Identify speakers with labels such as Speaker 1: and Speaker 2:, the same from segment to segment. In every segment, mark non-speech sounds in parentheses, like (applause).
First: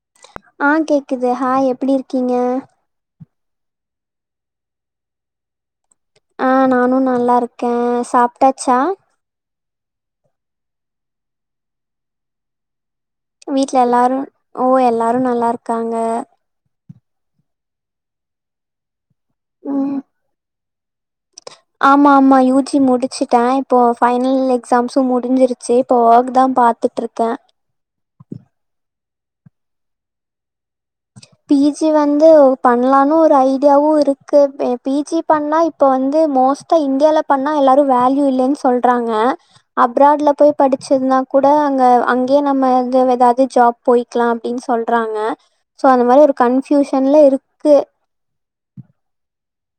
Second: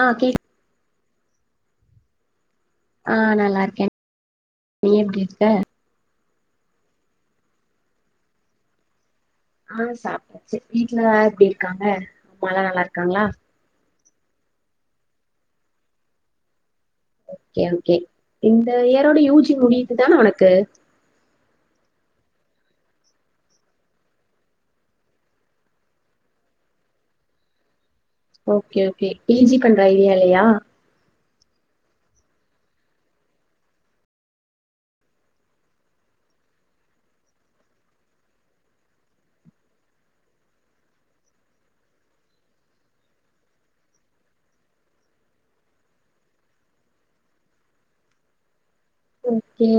Speaker 1: ஆ கேக்
Speaker 2: ஆஹ் கேக்கு குது ஹாய் எப்படி இருக்கீங்க
Speaker 1: ஆஹ் நல்லா இருக்கேன் நீ எப்படி இருக்க
Speaker 2: ஆஹ் நானும் நல்லா இருக்கேன் சாப்பிட்டாச்சா
Speaker 1: ஆஹ் சாப்பிடாச்சு வீட்டுல எல்லாம் எப்படி இருக்காங்க அம்மாலாம் நல்லா இரு
Speaker 2: வீட்ல எல்லாரும் ஓ எல்லாரும் நல்லா இருக்காங்க
Speaker 1: ஓகே ஓகே இந்த எ இத்தொட யு ஜி
Speaker 2: ம்
Speaker 1: முடியுது தானே உனுக்கு
Speaker 2: ஆமா ஆமா யூஜி முடிச்சுட்டேன் இப்போ பைனல் எக்ஸாம்ஸும் முடிஞ்சிருச்சு இப்ப ஒர்க் தான் பாத்துட்டு இருக்கேன்
Speaker 1: ஓகே ஓகே பி ஜி பண்ற ஐடியா இல்லையா
Speaker 2: பி ஜி வந்து பண்ணலான்னு ஒரு ஐடியாவும் இருக்கு பி ஜி பண்ணா இப்ப வந்து மோஸ்டா இந்தியால பண்ணா எல்லாரும் வேல்யூ இல்லலைன்னு சொல்றாங்க அப்ராட்ல போய் படிச்சதுனா கூட அங்க அங்கயே நம்ம ஏதாவது ஜாப் போயிக்கலாம் அப்படின்னு சொல்றாங்க சோ அந்த மாதிரி ஒரு கன்ஃயூஷன்ல இருக்கு
Speaker 1: ஓகே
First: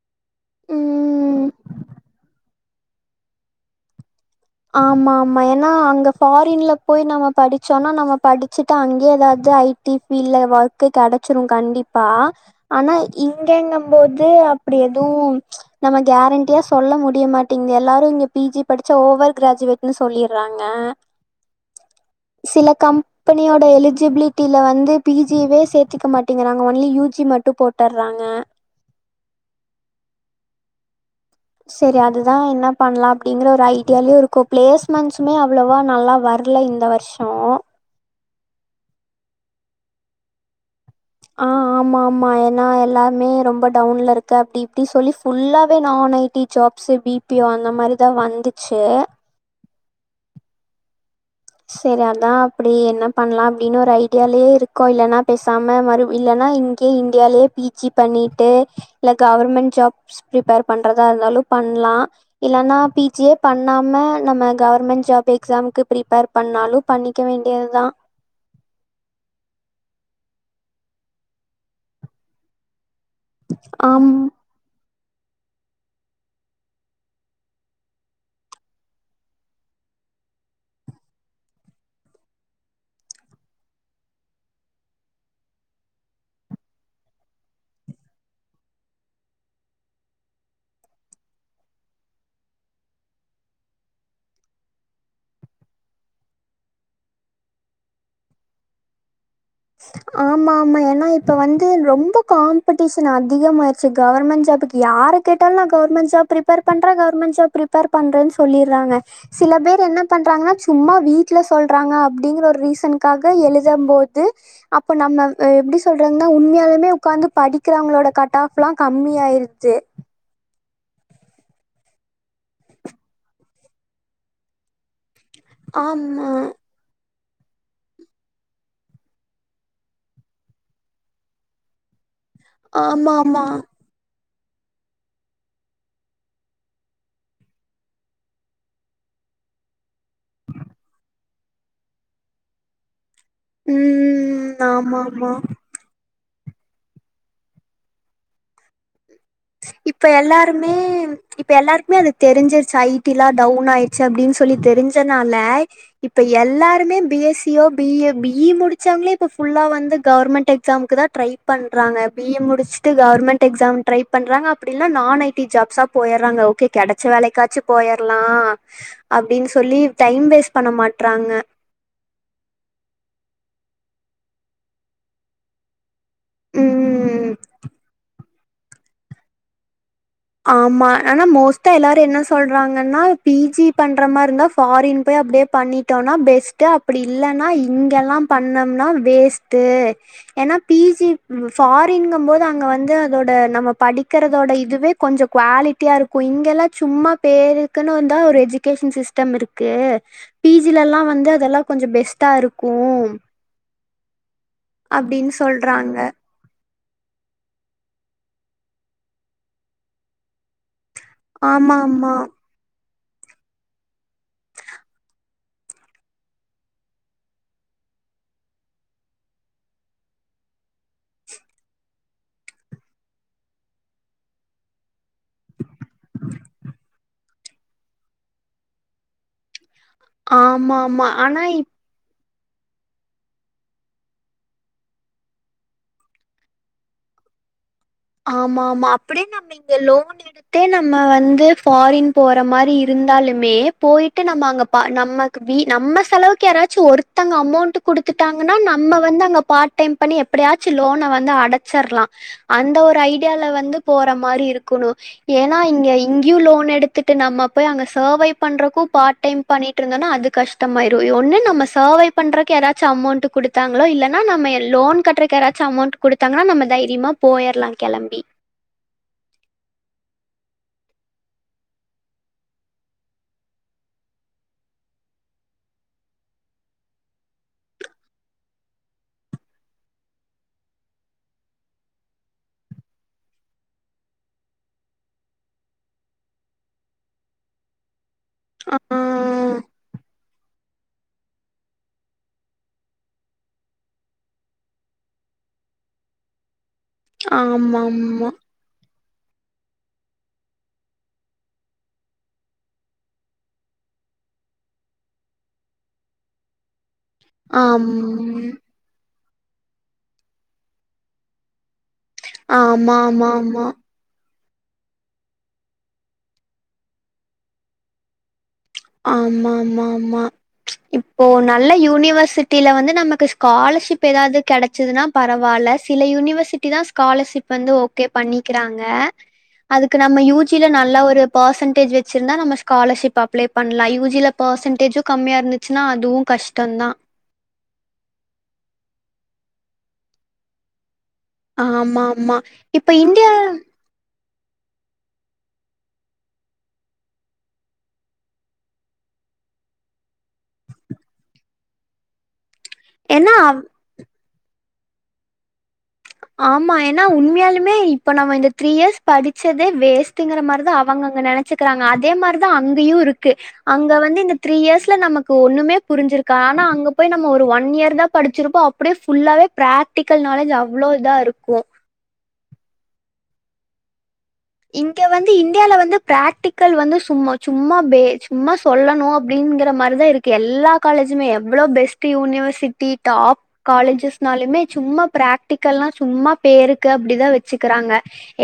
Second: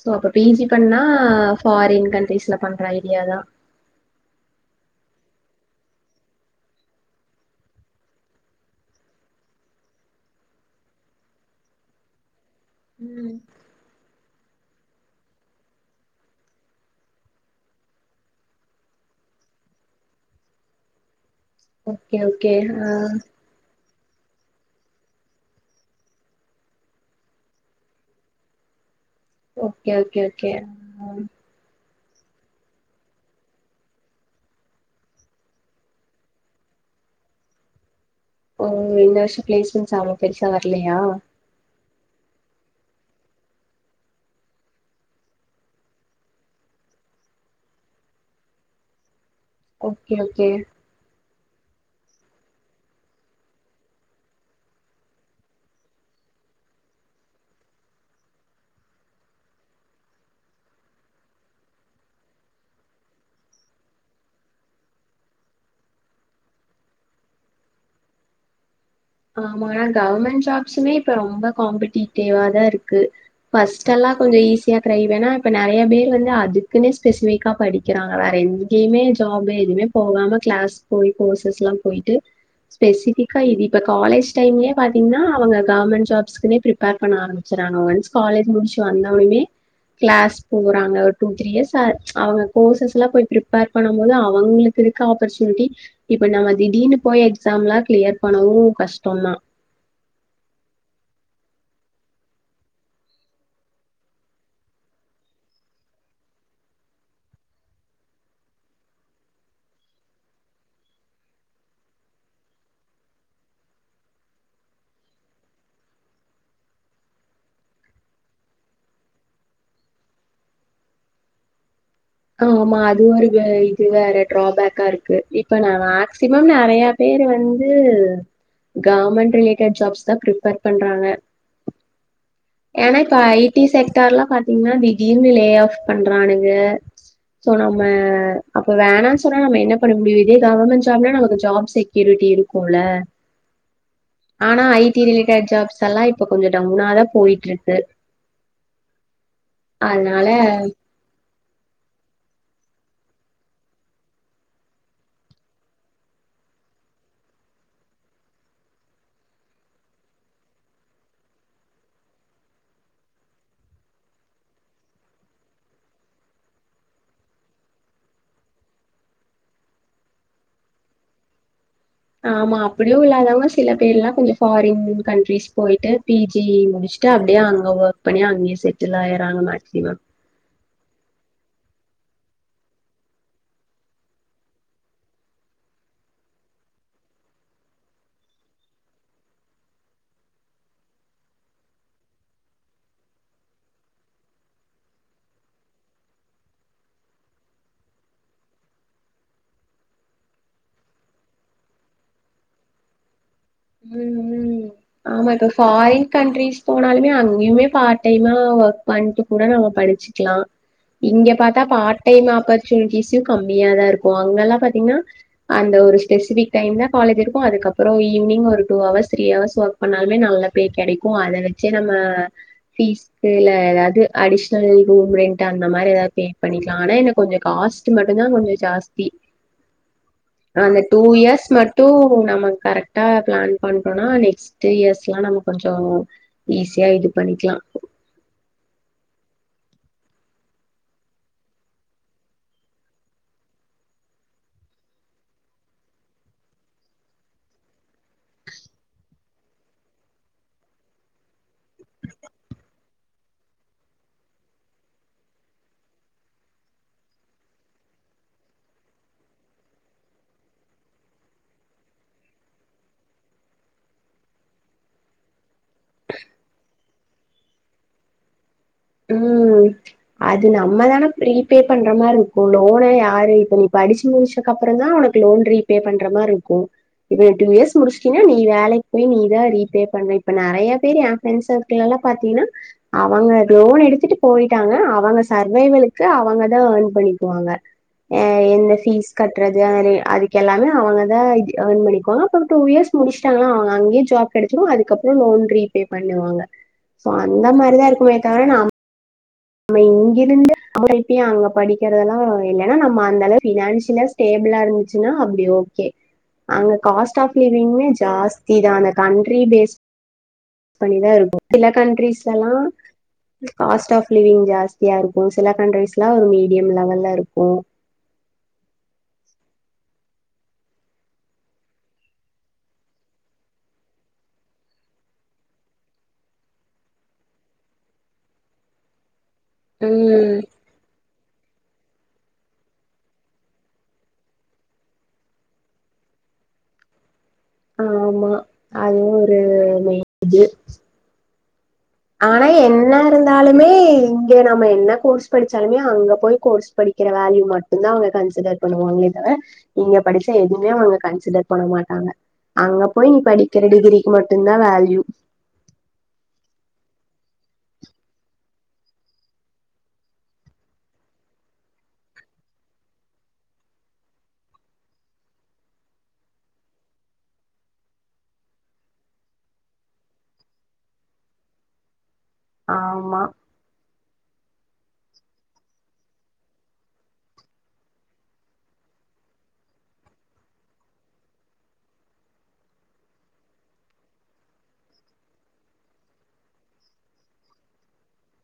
Speaker 1: சோ அப்ப பி ஜி பண்ணா
Speaker 2: ம்
Speaker 1: ஃபாரின் கண்ட்ரிஸ்ல பண்ற ஐடியாதான்
Speaker 2: ஆமா ஆமா ஏன்னா அங்க ஃபாரின்ல போய் நம்ம படிச்சோம்னா நம்ம படிச்சுட்டு அங்கே ஏதாவது ஐடி பீல்ட்ல ஒர்க்க கெடைச்சிரும் கண்டிப்பா ஆனா
Speaker 1: ம்
Speaker 2: இங்கெங்க போது அப்டி எதுவு நம்ம கேரண்டியா சொல்ல முடியமாட்டீங்கிது எல்லாரு இங்க பி ஜி படிச்சா ஓவர் ஃக்ராஜுவேட்ன்னு சொல்லியறாங்க
Speaker 1: ஓகே ஓகே
Speaker 2: சில
Speaker 1: ஆ
Speaker 2: கம்பனியோட எழுதி எலிச்சிபிலிட்டில வந்து பீ ஜியேவே சேத்துக்க மாட்டேங்கறாங்க ஒன்லி யூ ஜி மட்டும் போட்டறாங்க
Speaker 1: ஓகே ஓகே ஓகே ம்
Speaker 2: சரி அதுதா என்ன பண்ணலா அப்புடிங்கற ஒரு ஐடியாலயே இருக்கோ பிளேஸ்மெண்ட்ஸுமே அவ்ளோவா நல்லா வரல இந்த வர்ஷோ
Speaker 1: ஓ இந்த வருஷம் ப்ளேஸ்மென்ட்ஸ் அவ்ளோ பெருசா வர
Speaker 2: அ ஆமா ஆமா என் நா எல்லாமே ரொம்ப டவுன்ல இருக்கு அப்டி இப்டி சொல்லி ஃபுல்லாவே நான் IT jobs B P O அந்த மாரிதா வந்துச்சு
Speaker 1: ஓகே ஓகே
Speaker 2: செரி அதா அப்படி என்ன பண்ணலா அப்படின்னு ஒரு ஐடியாலயே இருக்கோ இல்லைன்னா பேசாம மறு இல்லன்னா இங்கேயே இந்தியாலேயே பி ஜி பண்ணிட்டு இல்ல கவர்மெண்ட் ஜாப்ஸ் ப்ரிப்பேர் பண்றதா இருந்தாலு பண்லா இல்லன்னா பி ஜியே பண்ணாம நம்ம கவர்மெண்ட் ஜாப் எக்ஸாமுக்கு ப்ரிப்பேர் பண்ணாலு பண்ணிக்க வேண்டியதுதா
Speaker 1: ஆமா ஆனா ஃகவர்மெண்ட் ஜாப்ஸுமே இப்ப ரொம்ப காம்படிேட்டிவாதா இருக் (unintelligible) பஸ்ட் எல்லா
Speaker 2: ஆம்
Speaker 1: கொஞ்சோ ஈஸியா (unintelligible) வேனா இப்ப நெறையா பேர் வந்து அதுக்குன்னே ஸ்பெசிஃபிக்கா படிக்கிறாங்க வேற எங்கேயுமே ஜாப் எதுவுமே போகாம ஃக்ளாஸ் போய் கோர்ஸஸ் எல்லா போயிட்டு ஸ்பெசிஃபிக்கா (unintelligible) இப்ப காலேஜ் டைம்லயே பாத்தீங்கன்னா அவங்க ஃகவர்மெண்ட் ஜாப்ஸ்க்குனே ப்ரிப்பேர் பண்ண ஆரம்பிச்சறாங்க ஒன்ஸ் காலேஜ் முடிச்சு வந்தவொனமே ஃகிளாஸ் போறாங்க ஒரு டூ த்ரீ இயர்ஸ் அவங்க கோர்ஸஸ்லா போய் ப்ரிப்பேர் பண்ணும் போது அவங்களுக்கு இருக்க ஆப்பர்ச்சுனிட்டி இப்போ நம்ம திடீர்னு போய் எக்ஸாம் எல்லாம் ஃக்ளியர் பண்ணவும் கஷ்டோ தா
Speaker 2: ஆமா ஆமா ஏனா இப்ப வந்து ரொம்ப காம்படிஷன் அதிகமாயிடுச்சு ஃகவர்மெண்ட் ஜாபக்கு யாரு கேட்டாலு நா ஃகவர்மெண்ட் ஜாப் ப்ரிப்பேர் பண்றே ஃகவர்மெண்ட் ஜாப் ப்ரிப்பேர் பண்றேன்னு சொல்லிர்றாங்க சில பேர் என்ன பண்றாங்கன்னா சும்மா வீட்ல சொல்றாங்க அப்டிங்கற ஒரு ரீசனுக்காக எழுதம்போது து அப்ப நம்ம எப்டி சொல்றாங்கன்னா உண்மையாலுமே உக்காந்து படிக்கிறவங்களோட கட் ஆப் எல்லா கம்மியாயிச்சி
Speaker 1: ஆமா அது ஒரு இது வே இது வேற டிராபேக்காருக் ங்கு இப்ப நா
Speaker 2: ஆமா.
Speaker 1: மேக்சிமம் நறையா பேரு வந்து ஃகவர்மெண்ட் ரிலேட்டட் ஜாப்ஸ்தா ஃப்ரிப்பேர் பண்றாங்க ஏன்னா இப்ப ஐ
Speaker 2: ஆமாமா.
Speaker 1: ட்டி செக்டர்லா பாத் இன்னா திடீர்னு லே ஆஃப் பண்றானுங்க சோ நம்ம அப்ப வேணாம்னு சொன்னா நம்ம என்ன பண்ண முடியும் இதே ஃகவர்மெண்ட் ஜாப்ல நமக்கு ஜாப் செக்யூரிட்டி இருக்குல்ல
Speaker 2: ம்.
Speaker 1: ஆனா ஐ டி
Speaker 2: ஆமாமா.
Speaker 1: ரிலேட்டர் ஜாப்ஸ்ல்லா இப் இப்ப கொஞ்ச டவுனாதா போய்ட்ருக்கு
Speaker 2: இப்ப எல்லாருமே இப்ப எல்லாருக்குமே அது தெரிஞ்சிருச்சு ஐ டிலா டவுன் ஆயிடுச்சு அப்டின்னு சொல்லி தெரிஞ்சனால இப்ப எல்லாருமே B S C O B A B E முடிச்சவங்களே இப்ப ஃபுல்லா வந்து கவர்மெண்ட் எக்ஸாமுக்குதா ட்ரை பண்றாங்க பி ஏ முடிச்சுட்டு ஃகவர்மெண்ட் எக்ஸாம் ட்ரை பன்றாங்க அப்டி இல்லனா நான் ஐ டீ ஜாப்க்கு போய்றாங்க ஓகே கெடச்ச வேலக்காச்சு போயரலா அப்டீனு சொல்லி டைம் வேஸ்ட் பண்ண மாட்றாங்க
Speaker 1: ஆமா அப்புடியு இல்லாதவங்க சில பேர் எல்லாம் கொஞ்சோ ஃபாரின் கண்ட்ரிஸ் போயிட்டு பி ஜி முடிச்சுட்டு
Speaker 2: ம்
Speaker 1: அப்டியே அங்க ஒர்க் பண்ணி அங்கயே செட் செட்டில் ஆய்றாங்க மேக்சிமம்
Speaker 2: ஆமா ஆனா மோஸ்ட்டா எல்லாரு என்ன சொல்றாங்கன்னா பி ஜி பண்ற மாரி இருந்தா ஃபாரின் போய் அப்டியே பண்ணிட்டோன்னா பெஸ்ட் அப்டி இல்லனா இங்கெல்லா பண்ணோம்னா வேஸ்டு ஏன்னா பீ ஜி ஃபாரின்க போது அங்க வந்து அதோட நம்ம படிக்கறதோட இதுவே கொஞ்சோ குவாலிட்டியா இருக்கும் இங்க எல்லாம் சும்மா பேருக்குன்னு வந்தா ஒரு எஜுகேஷன் சிஸ்டம் இருக்கு பீ ஜிலலா வந்து அதெல்லா கொஞ்சோ பெஸ்ட்டா இருக்கு
Speaker 1: ஆமா
Speaker 2: அப்டின்னு
Speaker 1: இப்ப
Speaker 2: சொல்றாங்க
Speaker 1: ஃபாரின் கண்ட்ரீஸ் போனாலுமே அங்கேயுமே பார்ட் டைமா ஒர்க் பண்ணிட்டு கூட நம்ம படிச்சிக்கலா இங்க பாத்தா
Speaker 2: ஆமா
Speaker 1: பார்ட்
Speaker 2: ஆமா
Speaker 1: டைம் ஆப்பர்ச்சுனிட்டிஸ் (unintelligible) கம்மியாதா இருக்கு அங்கல்லாம் பாத்தீங்கன்னா அந்த ஒரு ஸ்பெசபிக் டைம்தா காலேஜ் இருக்கு அதுக்கப்பறோ ஈவினிங் ஒரு ஒரு two hours three hours work பண்ணாலுமே நல்ல பே கெடைக்கு அத வச்சே நம்ம பீஸ்க இல்ல எதாவது அடிஷனல் ரூம் ரெண்ட் அந்த மாரி எதாவது பே பண்ணிக்கலா ஆனா என கொஞ்சோ காஸ்ட் மட்டும்தா கொஞ்சோ ஜாஸ்தி
Speaker 2: ஆமா
Speaker 1: அந்த டூ
Speaker 2: ஆமா
Speaker 1: இயர்ஸ்
Speaker 2: ஆனா
Speaker 1: மட்டும். நம்ம கரெக்டா பிளான் பண்றோம்னா நெக்ஸ்ட் இயர்ஸ் எல்லாம் நம்ம கொஞ்சம் ஈஸியா இது பண்ணிக்கலாம்
Speaker 2: ஆமா ஆமா அப்படியே நம்ம இங்க லோன் எடுத்தே நம்ம வந்து ஃபாரின் போற மாதிரி இருந்தாலுமே போயிட்டு நம்ம அங்க பா நம்மக்கு நம்ம செலவுக்கு யாராச்சும் ஒருத்தங்க அமௌண்ட் குடுத்துட்டாங்கன்னா நம்ம வந்து அங்க பார்ட் டைம் பண்ணி எப்படியாச்சும் லோன வந்து அடச் சர்லாம் அந்த ஒரு ஐடியால வந்து போற மாதிரி இருக்கணும் ஏன்னா இங்க இங்கேயும் லோன் எடுத்துட்டு நம்ம போய் அங்க சர்வைவ் பண்றக்கும் பார்ட் டைம் பண்ணிட்டு இருந்தோம்னா அது கஷ்டமாயிரும் ஒன்னும் நம்ம சர்வைவ் பண்றதுக்கு எதாச்சும் அமௌண்ட் கொடுத்தாங்களோ இல்லைன்னா நம்ம லோன் கட்டுறக்குாச்சும் அமௌண்ட் கொடுத்தாங்கன்னா நம்ம தைரியமா போயிறலாம் கெளம்பி
Speaker 1: உம் அது நம்மதானே ரீபே பண்ற மாதிரி இருக்கும் லோனை யாரு இப்ப நீ படிச்சு முடிச்சக்க அப்புறம் தான் உனக்கு லோன் ரீபே பண்ற மாதிரி இருக்கும் இப்ப நீ டூ இயர்ஸ் முடிச்சுட்டீன்னா நீ வேலைக்கு போய் நீதான் ரீபே பண்ண இப்ப நெறைய பேர் என் ஃப்ரெண்ட் சர்கிள் எல்லாம் பாத்தீன்னா அவங்க லோன் எடுத்துட்டு போயிட்டாங்க அவங்க சர்வைவலுளுக்கு அவங்கதா ஏர்ன் பண்ணிக்குவாங்க ஆஹ் எந்த ஃபீஸ் கட்டுறது அ அதுக்க எல்லாமே அவங்கதா இது ஏர்ன் பண்ணிகோங்க அப்பறம் டூ இயர்ஸ் முடிச்சட்டாங்கா அவங்க அங்கேயே ஜ ப் கிடைச்சிரும் அதுக்கப்புறம் லோன் ரீபே பண்ணுவாங்க ச அந்த மாரிதா இருக்கு
Speaker 2: ஆமாமா
Speaker 1: கரனா நம்ம இங்கிருந்து (unintelligible) அங்க படிக்கறதெல்லா ஏன்னா நம்ம அந்த அளவு பினான்சியலா ஸ்டேபிளா இருஞ்ச்சுன்னா அப்படி ஓகே அங்க கா் காஸ்ட் ஆப் லிவிங்மே
Speaker 2: ஆம்
Speaker 1: ஜாஸ்தி தா அந்த கண்ட ட்ரீ பேஸ் பண்ணிதா இருக்கு சில கண்ட்ரிஸ்
Speaker 2: ஆமா ஆமா ஆமா
Speaker 1: வெயில் ஜாஸ்தியா இருக்கு சில கண்ட்ரிஸ்லா ஒரு மீடியம் லெவல்ல இருக்கு
Speaker 2: ஆமா ஆமா ஆமா இப்போ நல்ல யூனிவர்சிட்டில வந்து நமக்கு ஸ்காலர்ஷிப் ஏதாவது கெடைச்சதுன்னா பரவால்ல சில யூனிவர்சிட்டி தா ஸ்காலர்ஷிப் வந்து ஓகே பண்ணிக்கிறாங்க அதுக்கு நம்ம யூ
Speaker 1: ம்
Speaker 2: ஜி ல நல்லா ஒரு பர்சன்டேஜ் வச்சிருந்தா நம்ம ஸ்காலர்ஷிப் அப்ளை அ லைவஜில பெர்சன்டேஜும் கம்மியா இருந்துச்சுன்னா அதுவும் கஷ்டம்தா
Speaker 1: ஆமா அதுவு ஒரு மே இது
Speaker 2: ஆமா ஆமா
Speaker 1: ஆனா
Speaker 2: இப்ப
Speaker 1: என்ன
Speaker 2: இந்தியா
Speaker 1: இருந்தாலுமே இங்க நம்ம என்ன கோர்ஸ் படிச்சாலுமே அங்க போய் கோர்ஸ் படிக்கிற வேல்யூ மட்டுந்தா அவங்க கன்சிடர் பண்ணுவாங்களே தவற இங்க படிச்சா எதுவுமே அவங்க கன்சிடர் பண்ண மாட்டாங்க அங்க போய நீ
Speaker 2: ஏன்னா
Speaker 1: படிக்கிற டிகிரிக்கு மட் என்னா வேல்யூ
Speaker 2: ஆமா ஏன்னா உண்மையாலுமே இப்ப நம்ம இந்த த்ரீ இயர்ஸ் படிச்சதே வேஸ்டுங்கிறதிரிதா அவங்க அங்க நெனைச்சுக்கிறாங்க அதே மாதிரிதா அங்கேயு இருக்கு அங்க வந்து இந்த த்ரீ இயர்ஸ்ல நமக்கு ஒண்ணுமே புரிஞ்சிருக்கா ஆனா அங்க போய் நம்ம ஒரு ஒன் இயர் தா படிச்சிருப்போ அப்படியே ஃபுல்லாவே பிராக்டிக்கல் நாலேஜ் ஆ அவ்வளவ்தா இருக்கு
Speaker 1: ஆமா
Speaker 2: இங்க வந்து இந்தியால வந்து பிராக்டிக்கல் வந்து சும்மா சும்மா பே சும்மா சொல்லணு அப்படிங்கற மாரிதா இருக்கு எல்லா காலேஜுமே எவ்ளோ பெஸ்ட் யூனிவர்சிட்டி டாப் காலேஜஸ்னாலுமே சும்மா பிராக்டிக்கல்லா சும்மா பேருக்கு அப்படிதா வச்சுக்கிறாங்க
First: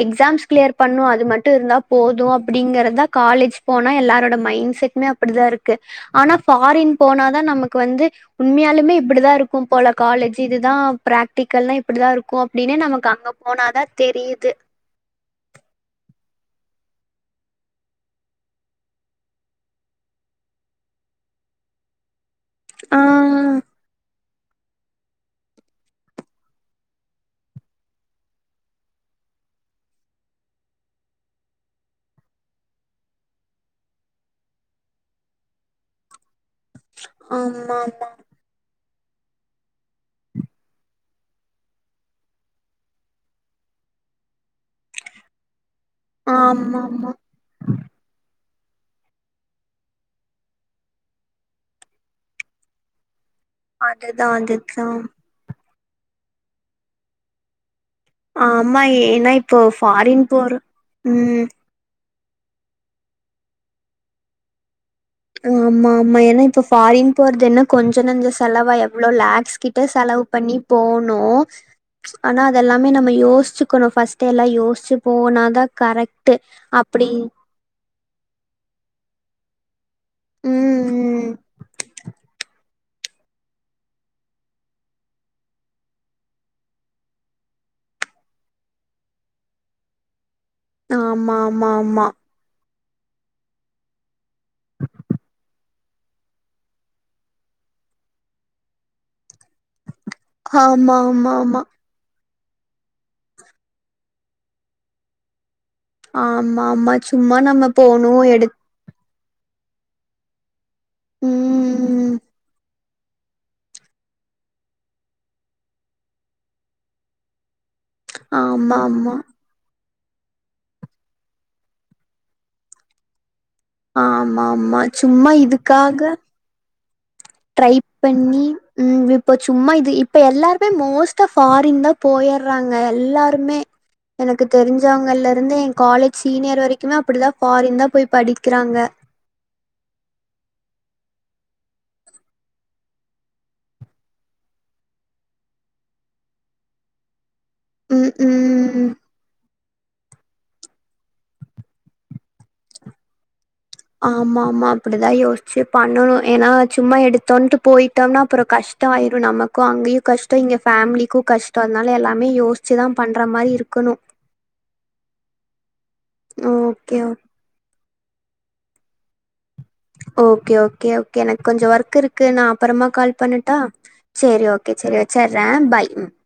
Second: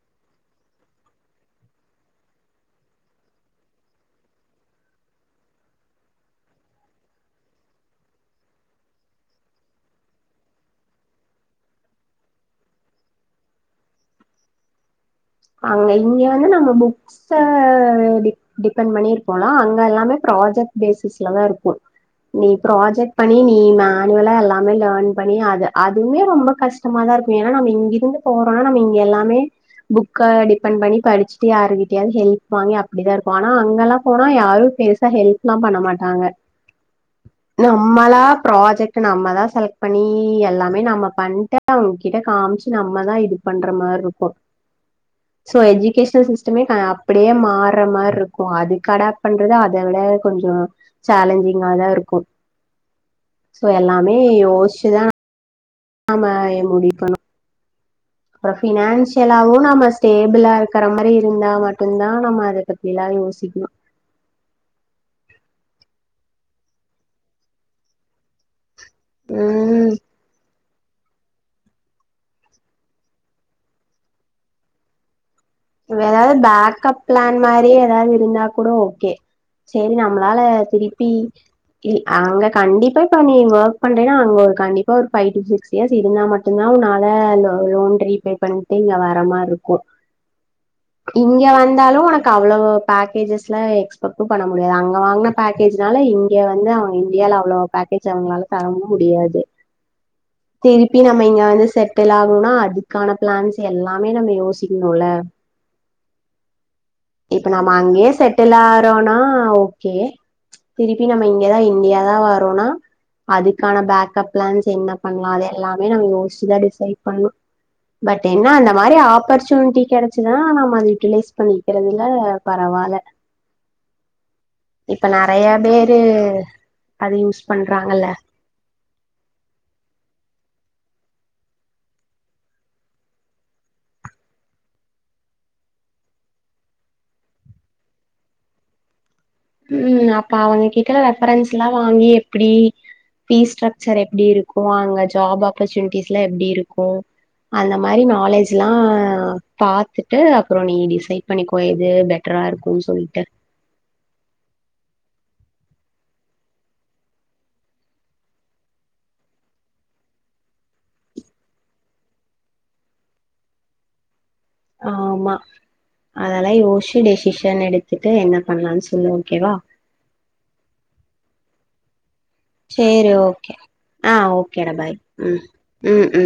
Speaker 2: எக்ஸாம்ஸ் கிளியர் பண்ண அது மட்டும் இருந்தா போதும் அப்படிங்கறதா காலேஜ் போனா எல்லாரோட மைண்ட் செட்மே அப்படிதா இருக்கு ஆனா ஃபாரின் போனாதா நமக்கு வந்து உண்மையாலுமே இப்படிதா இருக்கும் போல காலேஜ்ஜு இதுதா பிராக்டிக்கல்தா இப்படிதா இருக்கும் அப்படின்னே நமக்கு அங்க போனாதா தெரியுது
Speaker 1: அங்க இங்க வந்து நம்ம புக்ஸ் ஆஹ் டி டிபெண்ட் பண்ணிருப்போம்லா அங்கல்லாமே ப்ராஜெக்ட் பேசிஸ்லதா இருக்கு நீ ப்ராஜெக்ட் பண்ணி
Speaker 2: ஆ
Speaker 1: நீ நா அவலா எல்லாமே லேர்ன் பண்ணி அது அதுவுமே ரொம்ப கஷ்டமாதா இருக்கு ஏன்னா நம்ம இங்க இருந்து போறோம்னா நம்ம இங்க எல்லாமே புக்கை டிபெண்ட் பண்ணி படிச்சுட்டு யாருகிட்டயாவது ஹெல்ப் வாங்கி அப்படிதா இருக்கு ஆனா அங்கல்லா போனா யாரு பெருசா ஹெல்ப்லா பண்ண மாட்டாங்க
Speaker 2: ஆமாமா
Speaker 1: நம்மளா ப்ராஜெக்ட் நம்மதா செலக்ட் பண்ணி எல்லாமே நம்ம பண்ட்டு அவங்ககிட்ட காமிச்சு நம்மதா இது பண்ற மார் இருக்கு சோ எஜி கேஷனல் சிஸ்டமே ப
Speaker 2: ஆமாமா
Speaker 1: அப்டியே மாற மார் கும் அது கடா பண்றது அத விட கொஞ்ச சேலஞ்சிங்காதா இருக்கு சோ எல்லாமே
Speaker 2: அதுதா அதுதா
Speaker 1: யோசிச்சுதா ஆமா ஏ முடிப்பனு அப்பற
Speaker 2: ஆமா ஏன்னா
Speaker 1: பினான்சியலாவு
Speaker 2: இப்போ
Speaker 1: நம்ம
Speaker 2: ஃபாரின்
Speaker 1: ஸ்டேபிளா
Speaker 2: போற
Speaker 1: இருக்கற மாரி
Speaker 2: ம்
Speaker 1: இருந்தா மட்டுந்தா லா மாறத்துக்கு எல்லா யோசிக்கணு
Speaker 2: ஆமா ஆமா ஏனா இப்ப ஃபாரின் போறது என்ன கொஞ்ச நஞ்ச செலவா ய வ்ளோ லேக்ஸ் கிட்ட
Speaker 1: ம்
Speaker 2: செலவு பண்ணி போவ்னு ஆனா அதெல்லாமே நம்ம யோசிச்சுக்கணு ஃபஸ்ட்டே எல்லா யோசிச்சு போனா
Speaker 1: எதாவ்து பேக்கப் பிளான் மாரி ஏதாவது இருந்தா கூட ஓகே சேரி நம்மளால
Speaker 2: ம்
Speaker 1: திருப்பி
Speaker 2: ம்
Speaker 1: இ அங்க கண்டிப் (unintelligible) நீ இங்க ஒக் பண்றினா அங்க ஒரு கண்டிப்பா ஒரு பைவ் டு சிக்ஸ் இயர்ஸ் இருந்தா மட்டுந்தா உன்னால லோ லோன் ரீபே பண்ணிட்டு இங்க வர மார்ருக்கு
Speaker 2: ஆமா
Speaker 1: இங்க வந்தாலு
Speaker 2: ஆமா
Speaker 1: உனக்கு அவ்ளவு பேக்கேஜஸ்லா எக்ஸ்பக் டு பண்ண முடியாது அங்க வாங்குன பேக்கேஜ் அதனால இங்க வந்து அவங்க இண்டியால அவ்ளோ பேக்கேஜ்ஜ அவுங்கனால தரவும் முடியாது
Speaker 2: ஆமா
Speaker 1: திருப்பி நம்ம இங்க
Speaker 2: ஆமா
Speaker 1: வந்து செட்டில் ஆ ன்னா அதுக்கான பிளான்ஸ் எல்லாமே நம்ம யோசிக்ன் னுள்ள
Speaker 2: ஆமா ஆமா சும்மா நம்ம போணு எடு
Speaker 1: ஆ ஓகே திருப்பி நம்ம இங்கதா
Speaker 2: ம்
Speaker 1: இண்டியாதா வரோனா அதுக்கான பேக்கப் பிளான்ஸ் என்ன பண்லா அதெல்லாமே நம்ம யோசிச்சுதா டிசைட் பண்ணணு பட் என்னா அந்த
Speaker 2: ஆமா
Speaker 1: மாரி
Speaker 2: ஆமா
Speaker 1: ஆப்பர்ச் ட்டி கெடைச்சினா நம்ம அத யுட்டிலைஸ் பண்ணிக்கிறதுல பரவால
Speaker 2: ஆமா ஆமா சும்மா
Speaker 1: பேரு
Speaker 2: இதுக்காக
Speaker 1: அது யூஸ்
Speaker 2: ட்ரைப்
Speaker 1: பண்றாங்கல்ல
Speaker 2: பண்ணி ம் இப்ப சும்மா இது இப்ப எல்லாருமே மோ மோஸ்ட்டா ஃபாரின் தா போயர்றாங்க எல்லாருமே எனக்கு தெரிஞ்சவங்கல்ல இருந்து எங் காலேஜ் சீனியர் வரைக்குமே அப்டிதா ஃபாரின் தா போய் படிக்கிறாங்க
Speaker 1: ம் அப்ப அவங்ககிட்ட ரெஃபரன்ஸ்ல்லா வாங்கி எப்பிடி பீஸ்ட்ஸ்ரக்சர் எப்டி இருக்கு அங்க ஜாப் ஆப்பர்சுனிட்டிஸ்லா எப்டி இருக்கு அந்த மாரி
Speaker 2: ம்
Speaker 1: நாலேஜ்லா
Speaker 2: ம்
Speaker 1: பாத்துட்டு அப்றோ நீ டிசைட் பண்ணிக்கோ எது பெ ட்ரா இருக்குன் சொல்ட்டு
Speaker 2: ஆமா ஆமா அப்டிதா யோசிச்சு பண்ணணு ஏனா சும்மா எடுத்தோன்ட்டு போயிட்டம்னா அப்புறோ கஷ்டோ ஆயிரு நமக்கூ அங்கியு கஷ்டோ இங்க ஃபேமிலிக்கூ கஷ்டோ அதுனால எல்லாமே யோசிச்சுதா பண்ற மாரி இருக்கணு
Speaker 1: ஆமா அதெல்லா
Speaker 2: ஓகே
Speaker 1: யோஸ்சு டெசிஷன் எடு திட்டு என்ன பண்லான் சொல்லு ஓகேவா
Speaker 2: ஓகே ஓகே ஓகே எனக் கொஞ்சோ ஒர்க் இருக் க்கு நா அப்பறமா
Speaker 1: சேரி
Speaker 2: கால்
Speaker 1: ஓகே
Speaker 2: பண்ணட்டா
Speaker 1: ஆ
Speaker 2: செரி ஓகே
Speaker 1: ஓகேடா
Speaker 2: செரி
Speaker 1: பாய் ம்
Speaker 2: வெச்சர்றே பாய்
Speaker 1: ம் ம்